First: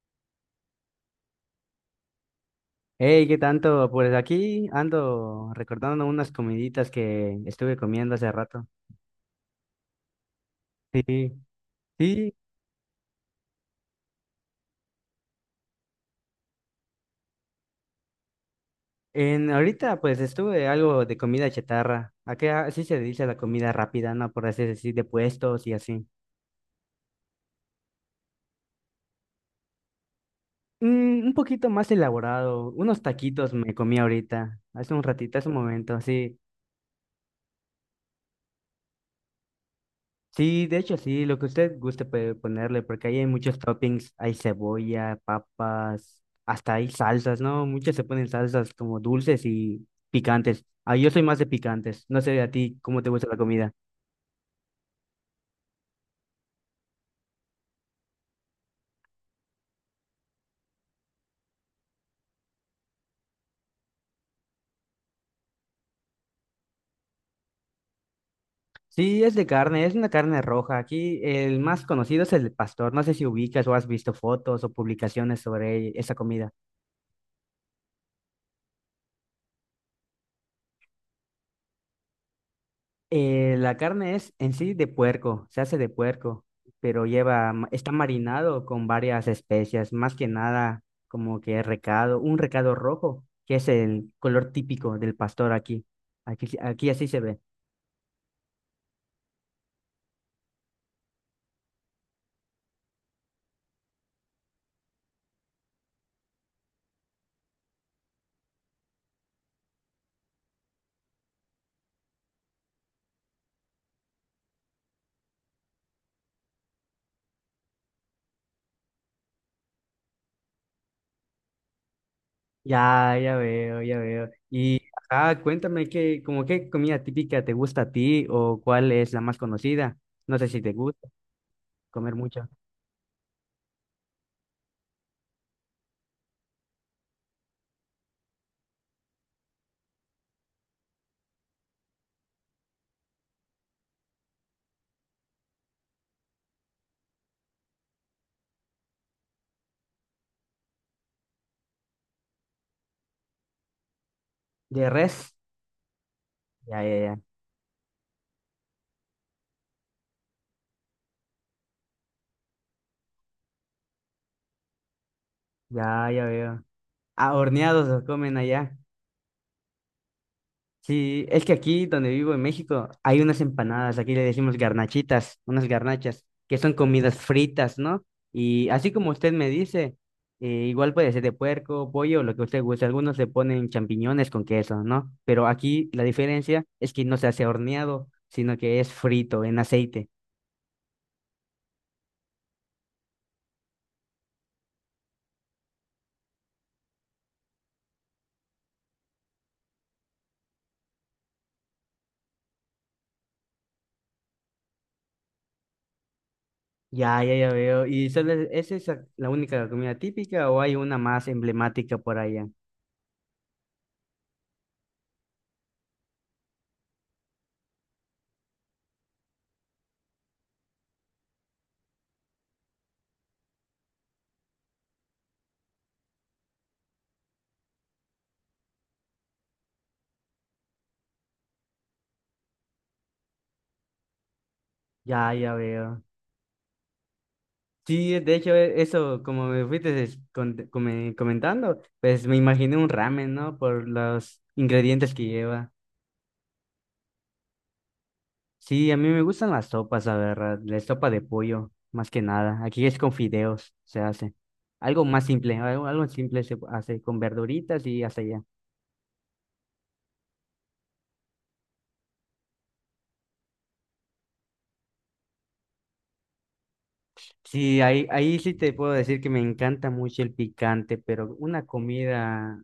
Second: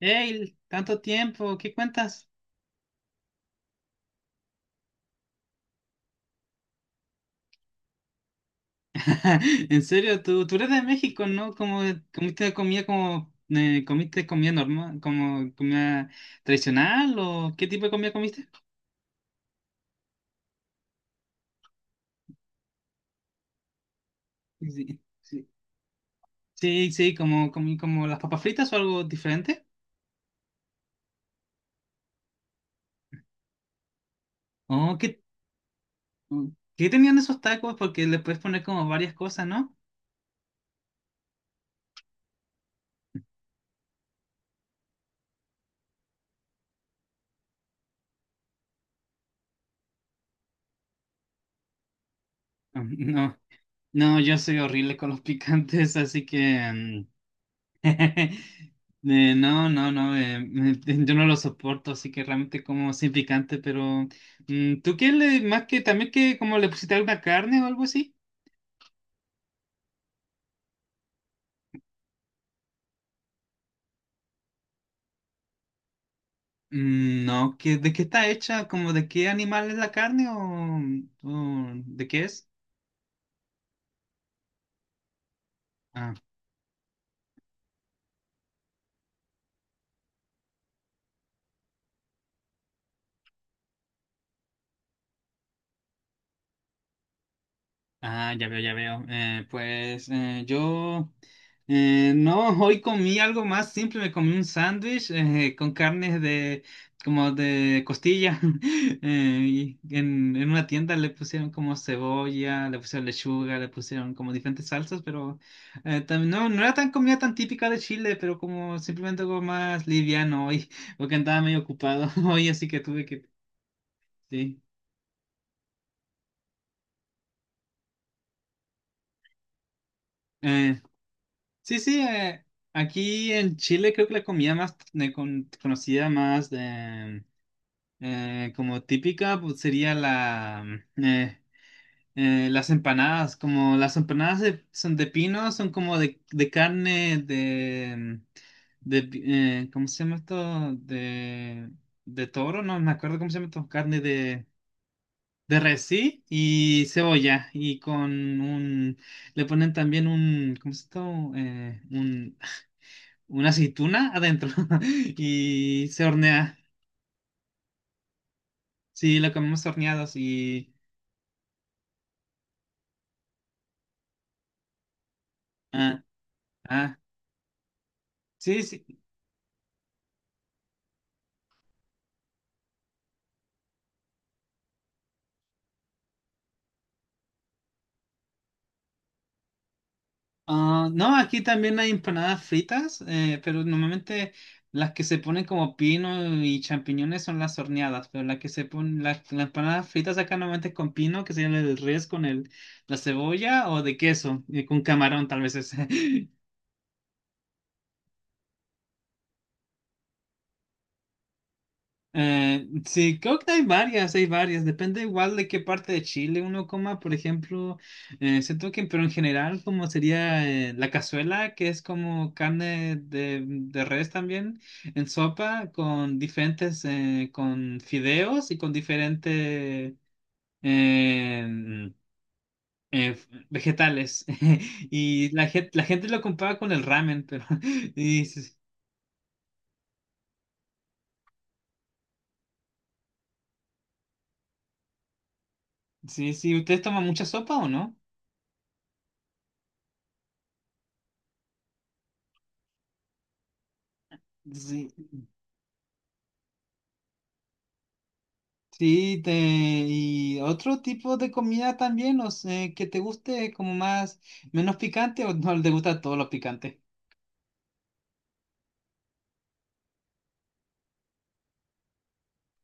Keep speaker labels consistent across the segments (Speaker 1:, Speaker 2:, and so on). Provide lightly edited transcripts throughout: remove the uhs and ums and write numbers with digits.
Speaker 1: Hey, tanto tiempo, ¿qué cuentas?
Speaker 2: Hey, ¿qué tanto? Pues aquí ando recordando unas comiditas que estuve comiendo hace rato.
Speaker 1: En serio, tú eres de
Speaker 2: Sí,
Speaker 1: México, ¿no?
Speaker 2: sí.
Speaker 1: Como comiste comida normal, como comida tradicional o ¿qué tipo de comida comiste?
Speaker 2: En ahorita pues estuve algo de comida chatarra. Acá así se dice la comida rápida, ¿no? Por así decir,
Speaker 1: Sí,
Speaker 2: de
Speaker 1: sí,
Speaker 2: puestos y así.
Speaker 1: sí, sí, como comí como las papas fritas o algo diferente.
Speaker 2: Mm, un poquito más elaborado. Unos taquitos me comí ahorita, hace
Speaker 1: Oh,
Speaker 2: un ratito, hace un momento, así.
Speaker 1: oh, ¿qué tenían esos tacos? Porque le puedes poner como varias cosas, ¿no?
Speaker 2: Sí, de hecho, sí, lo que usted guste puede ponerle, porque ahí hay muchos toppings, hay cebolla, papas, hasta hay salsas, ¿no? Muchas se ponen salsas como dulces y picantes. Ah, yo soy más de picantes, no sé a ti
Speaker 1: Ah,
Speaker 2: cómo te gusta la
Speaker 1: no,
Speaker 2: comida.
Speaker 1: no, yo soy horrible con los picantes, así que mm, No, yo no lo soporto, así que realmente como sin picante, pero mm, ¿tú qué le, más que también que como le pusiste alguna carne o algo así?
Speaker 2: Sí, es de carne, es una carne roja. Aquí el más conocido es el pastor, no sé si ubicas o has visto fotos o publicaciones sobre esa comida.
Speaker 1: Mm, no, ¿de qué está hecha? ¿Como de qué animal es la carne o de qué es?
Speaker 2: La carne es en sí de puerco, se hace de puerco, pero lleva, está marinado con varias especias, más que nada como que recado, un recado rojo, que es el color típico del pastor aquí. Aquí, aquí así se ve.
Speaker 1: Ah, ya veo, ya veo. Pues yo no, hoy comí algo más simple, me comí un sándwich con carnes de como de costilla. Y en una tienda le pusieron como cebolla, le pusieron lechuga, le pusieron como diferentes salsas, pero no, no era tan comida tan típica de Chile, pero como simplemente algo más liviano hoy, porque andaba medio ocupado hoy, así
Speaker 2: Ya,
Speaker 1: que tuve que...
Speaker 2: ya veo, ya veo.
Speaker 1: Sí.
Speaker 2: Y ajá, cuéntame qué, como qué comida típica te gusta a ti o cuál es la más conocida. No sé si te
Speaker 1: eh,
Speaker 2: gusta
Speaker 1: Sí, sí,
Speaker 2: comer
Speaker 1: eh,
Speaker 2: mucho.
Speaker 1: aquí en Chile creo que la comida más conocida, más de, como típica, pues sería la, eh, las empanadas. Como las empanadas son de pino, son como de carne, de, ¿cómo se llama esto? De toro, no me acuerdo cómo se llama esto, carne
Speaker 2: ¿De res?
Speaker 1: de res, sí,
Speaker 2: Ya,
Speaker 1: y
Speaker 2: ya, ya.
Speaker 1: cebolla, y con un, le ponen también un, ¿cómo se llama esto? Un una aceituna adentro y se
Speaker 2: Ya, ya
Speaker 1: hornea.
Speaker 2: veo. Ah, horneados los comen allá.
Speaker 1: Sí, lo comemos horneados y...
Speaker 2: Sí, es que aquí donde vivo en México hay unas empanadas, aquí le decimos garnachitas, unas
Speaker 1: Ah,
Speaker 2: garnachas, que son
Speaker 1: ah,
Speaker 2: comidas fritas, ¿no?
Speaker 1: sí,
Speaker 2: Y
Speaker 1: sí.
Speaker 2: así como usted me dice, igual puede ser de puerco, pollo, lo que usted guste. Algunos le ponen champiñones con queso, ¿no? Pero aquí la diferencia es que no se hace horneado, sino que es frito en aceite.
Speaker 1: Ah, no, aquí también hay empanadas fritas, pero normalmente las que se ponen como pino y champiñones son las horneadas, pero las que se ponen, las empanadas fritas acá normalmente es con pino, que sería el del res con el, la cebolla o de queso, con camarón tal vez es.
Speaker 2: Ya, ya, ya veo. ¿Y solo es esa la única comida típica o hay una más emblemática por allá?
Speaker 1: Sí, creo que hay varias, hay varias. Depende igual de qué parte de Chile uno coma. Por ejemplo, siento que, pero en general, como sería la cazuela, que es como carne de res también, en sopa, con diferentes, con fideos y con diferentes vegetales. Y
Speaker 2: Ya, ya
Speaker 1: la
Speaker 2: veo.
Speaker 1: gente lo compara con el ramen, pero
Speaker 2: Sí,
Speaker 1: y,
Speaker 2: de
Speaker 1: sí,
Speaker 2: hecho, eso, como me fuiste comentando, pues me imaginé un ramen, ¿no? Por los ingredientes que lleva.
Speaker 1: sí, sí, ¿ustedes toman mucha sopa o no?
Speaker 2: Sí, a mí me gustan las sopas, la verdad, la sopa de pollo, más que nada. Aquí es con fideos, se hace.
Speaker 1: Sí.
Speaker 2: Algo más simple, algo simple se hace con verduritas y hasta allá.
Speaker 1: Sí, te, y otro tipo de comida también, no sé, que te guste como más, menos picante o no te gusta todos los picantes.
Speaker 2: Sí, ahí sí te puedo decir que me encanta mucho el picante, pero una comida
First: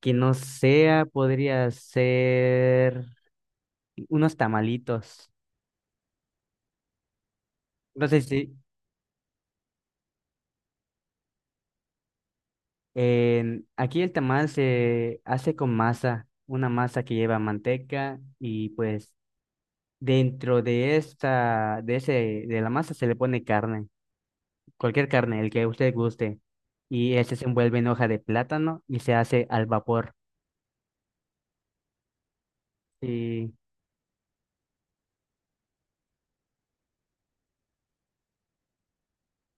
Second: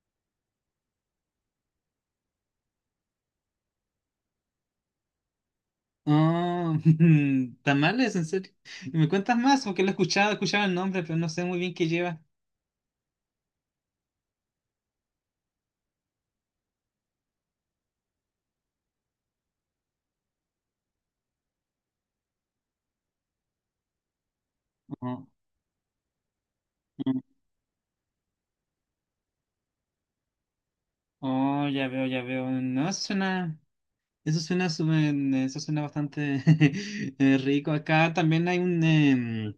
Speaker 2: que no sea podría ser unos tamalitos.
Speaker 1: Ah,
Speaker 2: No
Speaker 1: tamales,
Speaker 2: sé
Speaker 1: en
Speaker 2: si,
Speaker 1: serio. ¿Me cuentas más? Porque lo he escuchado el nombre, pero no sé muy bien qué lleva.
Speaker 2: Aquí el tamal se hace con masa, una masa que lleva manteca y pues dentro de la masa se le pone carne, cualquier
Speaker 1: Oh,
Speaker 2: carne, el que usted guste, y
Speaker 1: mm,
Speaker 2: este se envuelve en hoja de plátano y se hace al vapor.
Speaker 1: oh, ya veo, ya veo. No, eso
Speaker 2: Y
Speaker 1: suena, eso suena bastante rico. Acá también hay un,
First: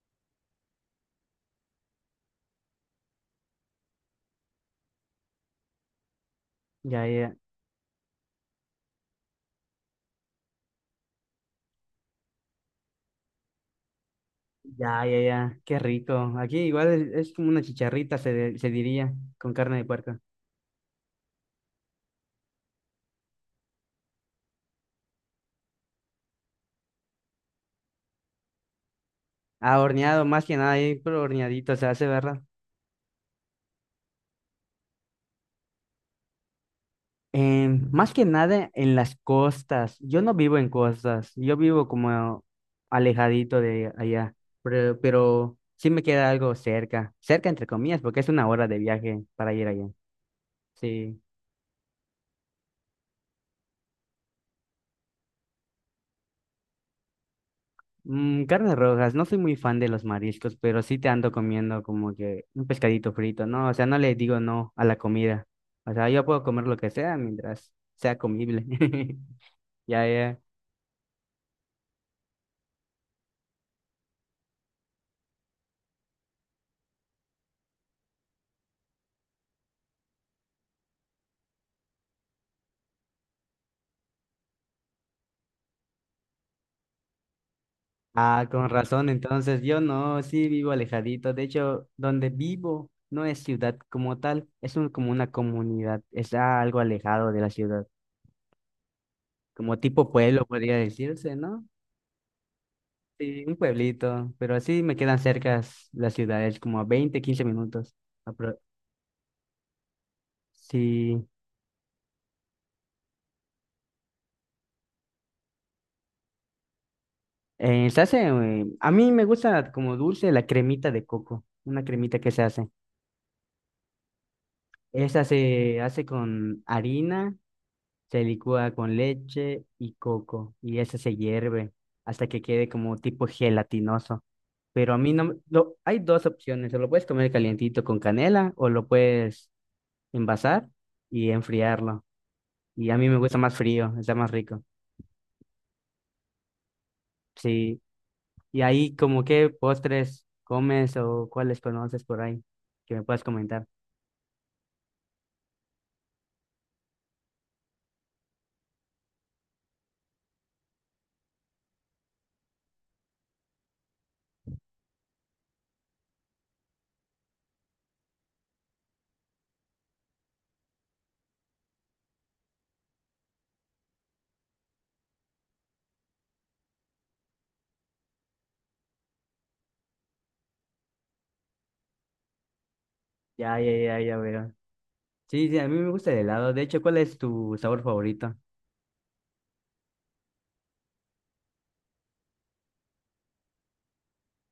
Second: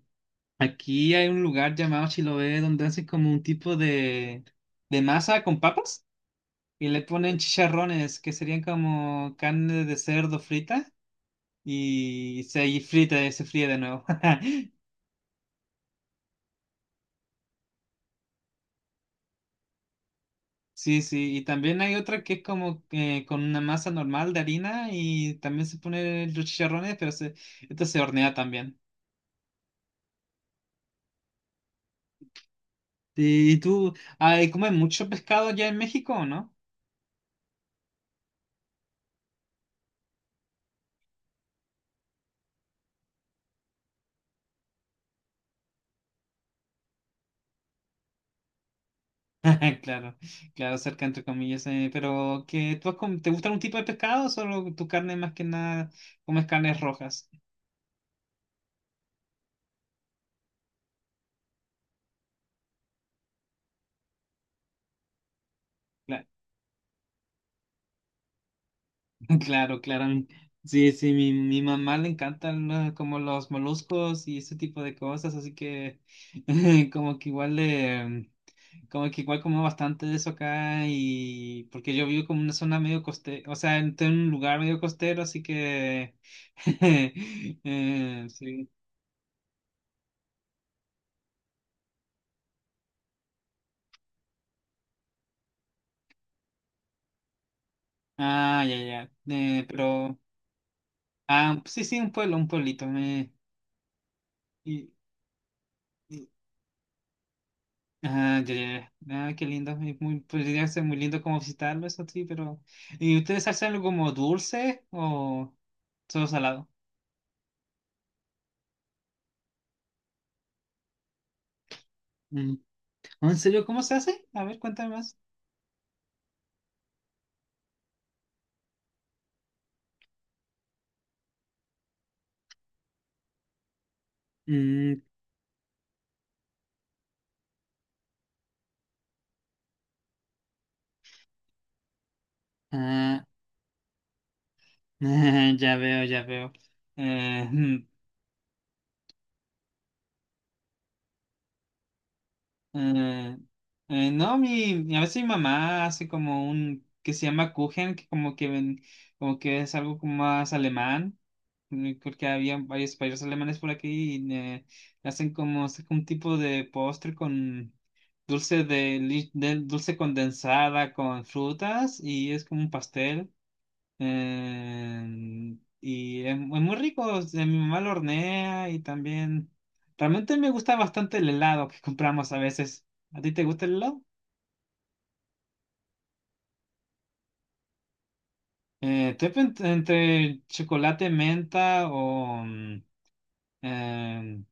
Speaker 1: aquí hay un lugar llamado Chiloé donde hacen como un tipo de masa con papas. Y le
Speaker 2: ya, ya,
Speaker 1: ponen chicharrones, que serían como carne de cerdo frita, y se ahí frita, se fríe de nuevo.
Speaker 2: ya, ya, ya, qué rico. Aquí igual es como una chicharrita, se diría, con carne de puerco.
Speaker 1: Sí, sí, y también hay otra que es como con una masa normal de harina y también se pone los chicharrones, pero se, esto se hornea también.
Speaker 2: Ah, horneado, más que nada, ahí, pero horneadito se hace, ¿verdad?
Speaker 1: Sí, ¿y tú, ay, comen mucho pescado allá en México o no?
Speaker 2: Más que nada en las costas. Yo no vivo en costas, yo vivo como alejadito de allá, pero sí me queda algo cerca, cerca entre comillas, porque es una hora de viaje para ir allá.
Speaker 1: Claro, claro, cerca
Speaker 2: Sí.
Speaker 1: entre comillas, pero que ¿te gusta algún tipo de pescado o solo tu carne más que nada comes carnes rojas?
Speaker 2: Mm, carnes rojas, no soy muy fan de los mariscos, pero sí te ando comiendo como que un pescadito frito, ¿no? O sea, no le digo no a la comida. O sea, yo puedo comer lo que sea mientras sea comible.
Speaker 1: Claro, claro.
Speaker 2: Ya, ya.
Speaker 1: Sí, sí, mi mamá le encantan, ¿no?, como los moluscos y ese tipo de cosas, así que como que igual le, como que igual como bastante de eso acá y porque yo vivo como en una zona medio costera, o sea, en un lugar medio costero, así que
Speaker 2: Ah, con
Speaker 1: sí.
Speaker 2: razón, entonces yo no, sí vivo alejadito. De hecho, donde vivo no es ciudad como tal, es como una comunidad, está algo alejado de la ciudad,
Speaker 1: Ah, ya, ya.
Speaker 2: como
Speaker 1: Pero,
Speaker 2: tipo pueblo podría decirse,
Speaker 1: ah,
Speaker 2: ¿no?
Speaker 1: sí, sí, un pueblo, un pueblito.
Speaker 2: Sí, un pueblito, pero así
Speaker 1: Y-
Speaker 2: me quedan cerca las
Speaker 1: y-
Speaker 2: ciudades, como a 20 15 minutos.
Speaker 1: Ah, ya,
Speaker 2: Apro-
Speaker 1: ya, ya. Ah, qué lindo. Es podría ser muy lindo
Speaker 2: Sí,
Speaker 1: como visitarlo, eso sí, pero. ¿Y ustedes hacen algo como dulce o solo salado?
Speaker 2: se hace, a mí me gusta como dulce la cremita de coco, una cremita que se
Speaker 1: Mm.
Speaker 2: hace.
Speaker 1: ¿En serio cómo se hace? A ver, cuéntame más.
Speaker 2: Esa se hace con harina. Se licúa con leche y coco y ese se hierve hasta que quede como tipo gelatinoso. Pero a
Speaker 1: Mm,
Speaker 2: mí no me- lo, hay dos opciones, o lo puedes comer calientito con canela o lo puedes envasar y enfriarlo. Y a mí me
Speaker 1: ah,
Speaker 2: gusta más frío, está más rico.
Speaker 1: ya veo, ya veo. Eh,
Speaker 2: Sí. Y ahí como qué postres comes o cuáles conoces por ahí que me puedas
Speaker 1: Eh,
Speaker 2: comentar.
Speaker 1: no, a veces mi mamá hace como un que se llama Kuchen, que como que ven, como que es algo como más alemán, porque había varios países alemanes por aquí y hacen como es un tipo de postre con dulce de, dulce condensada con frutas y es como un pastel. Y es muy rico, o sea, mi mamá lo hornea y también... Realmente me gusta bastante el helado que compramos a veces. ¿A ti te
Speaker 2: Ya,
Speaker 1: gusta
Speaker 2: ya,
Speaker 1: el
Speaker 2: ya,
Speaker 1: helado?
Speaker 2: ya veo. Sí, sí, a mí me gusta el helado. De hecho, ¿cuál es tu sabor favorito?
Speaker 1: Entre chocolate menta o, mm, eh,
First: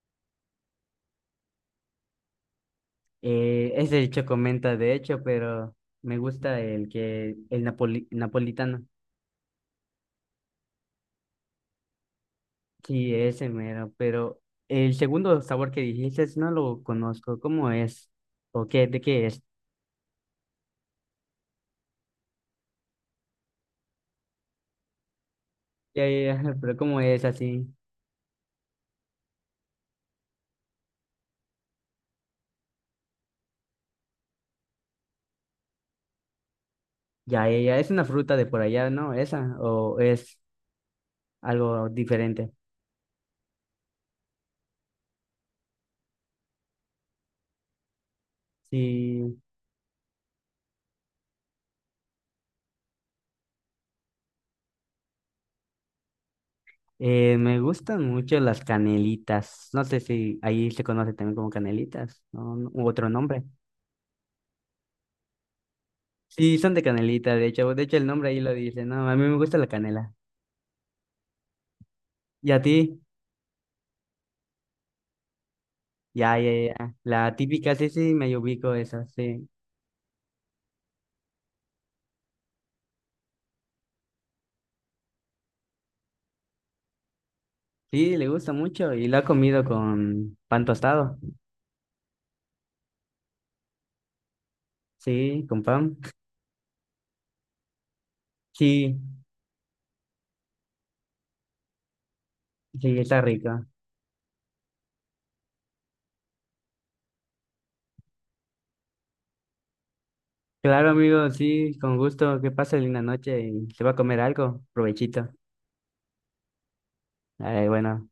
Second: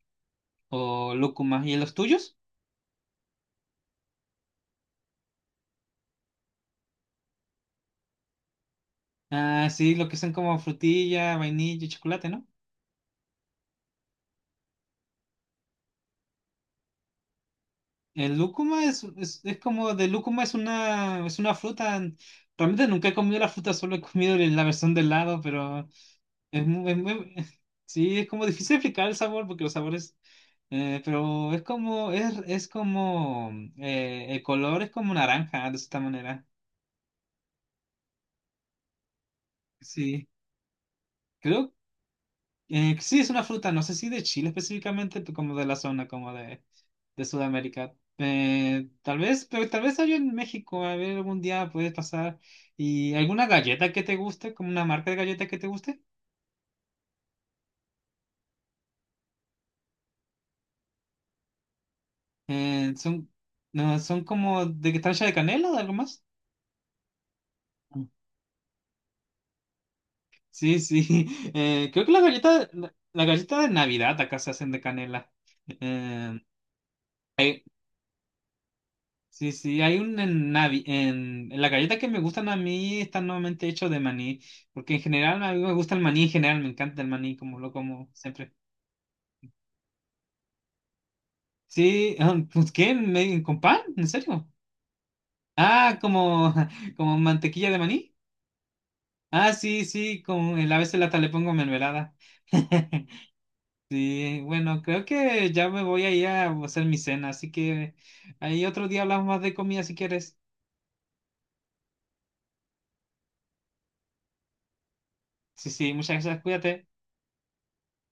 Speaker 1: o lúcuma. ¿Y los tuyos?
Speaker 2: Ese el chocomenta, de hecho, pero me gusta el que el napoli- napolitano.
Speaker 1: Ah, sí, lo que son como frutilla, vainilla y chocolate, ¿no?
Speaker 2: Sí, ese mero, pero el segundo sabor que dijiste no lo conozco. ¿Cómo es?
Speaker 1: El
Speaker 2: ¿O
Speaker 1: lúcuma
Speaker 2: qué? ¿De
Speaker 1: es,
Speaker 2: qué es?
Speaker 1: es como de lúcuma es una fruta. Realmente nunca he comido la fruta, solo he comido la versión de helado, pero
Speaker 2: Ya, ya, ya,
Speaker 1: es
Speaker 2: pero ¿cómo es así?
Speaker 1: sí, es como difícil explicar el sabor porque los sabores, pero es como, el color es como naranja, de esta manera.
Speaker 2: Ya, ya, ya, es una fruta de por allá, ¿no? Esa, o
Speaker 1: Sí,
Speaker 2: es
Speaker 1: creo
Speaker 2: algo diferente.
Speaker 1: que sí es una fruta, no sé si de Chile específicamente, pero como de la zona, como de Sudamérica. Tal
Speaker 2: Sí,
Speaker 1: vez, pero tal vez hay en México, a ver, algún día puedes pasar. ¿Y alguna galleta que te guste, como una marca de galleta que te guste?
Speaker 2: me gustan mucho las canelitas. No sé si ahí se conoce también como canelitas, ¿no? U
Speaker 1: Eh,
Speaker 2: otro
Speaker 1: son,
Speaker 2: nombre.
Speaker 1: no, son como de que están hechas de canela o de algo más.
Speaker 2: Sí, son de canelita, de hecho. De hecho, el nombre ahí lo dice. No, a mí me gusta la canela.
Speaker 1: Sí, sí. Creo que la
Speaker 2: ¿Y a
Speaker 1: galleta,
Speaker 2: ti?
Speaker 1: la galleta de Navidad acá se hacen de canela.
Speaker 2: Ya,
Speaker 1: Eh,
Speaker 2: ya, ya. La
Speaker 1: hay-
Speaker 2: típica, sí, sí, me ubico esa, sí.
Speaker 1: sí, sí, hay un en la galleta que me gustan a mí están nuevamente hechos de maní, porque en general a mí me gusta el maní en general, me encanta el maní como lo como
Speaker 2: Sí, le
Speaker 1: siempre.
Speaker 2: gusta mucho y lo ha comido con pan tostado.
Speaker 1: Sí, ah, pues ¿qué? ¿Con pan? ¿En serio?
Speaker 2: Sí, con
Speaker 1: Ah,
Speaker 2: pan.
Speaker 1: como, como mantequilla de maní.
Speaker 2: Sí,
Speaker 1: Ah, sí, sí, como a veces hasta le pongo mermelada.
Speaker 2: sí, está rico.
Speaker 1: Sí, bueno, creo que ya me voy a ir a hacer mi cena, así que ahí otro día hablamos más de comida si quieres.
Speaker 2: Claro, amigo, sí, con gusto. Que pase linda noche y se va a comer algo. Provechito.
Speaker 1: Sí, sí, muchas gracias, cuídate.
Speaker 2: Ay, bueno.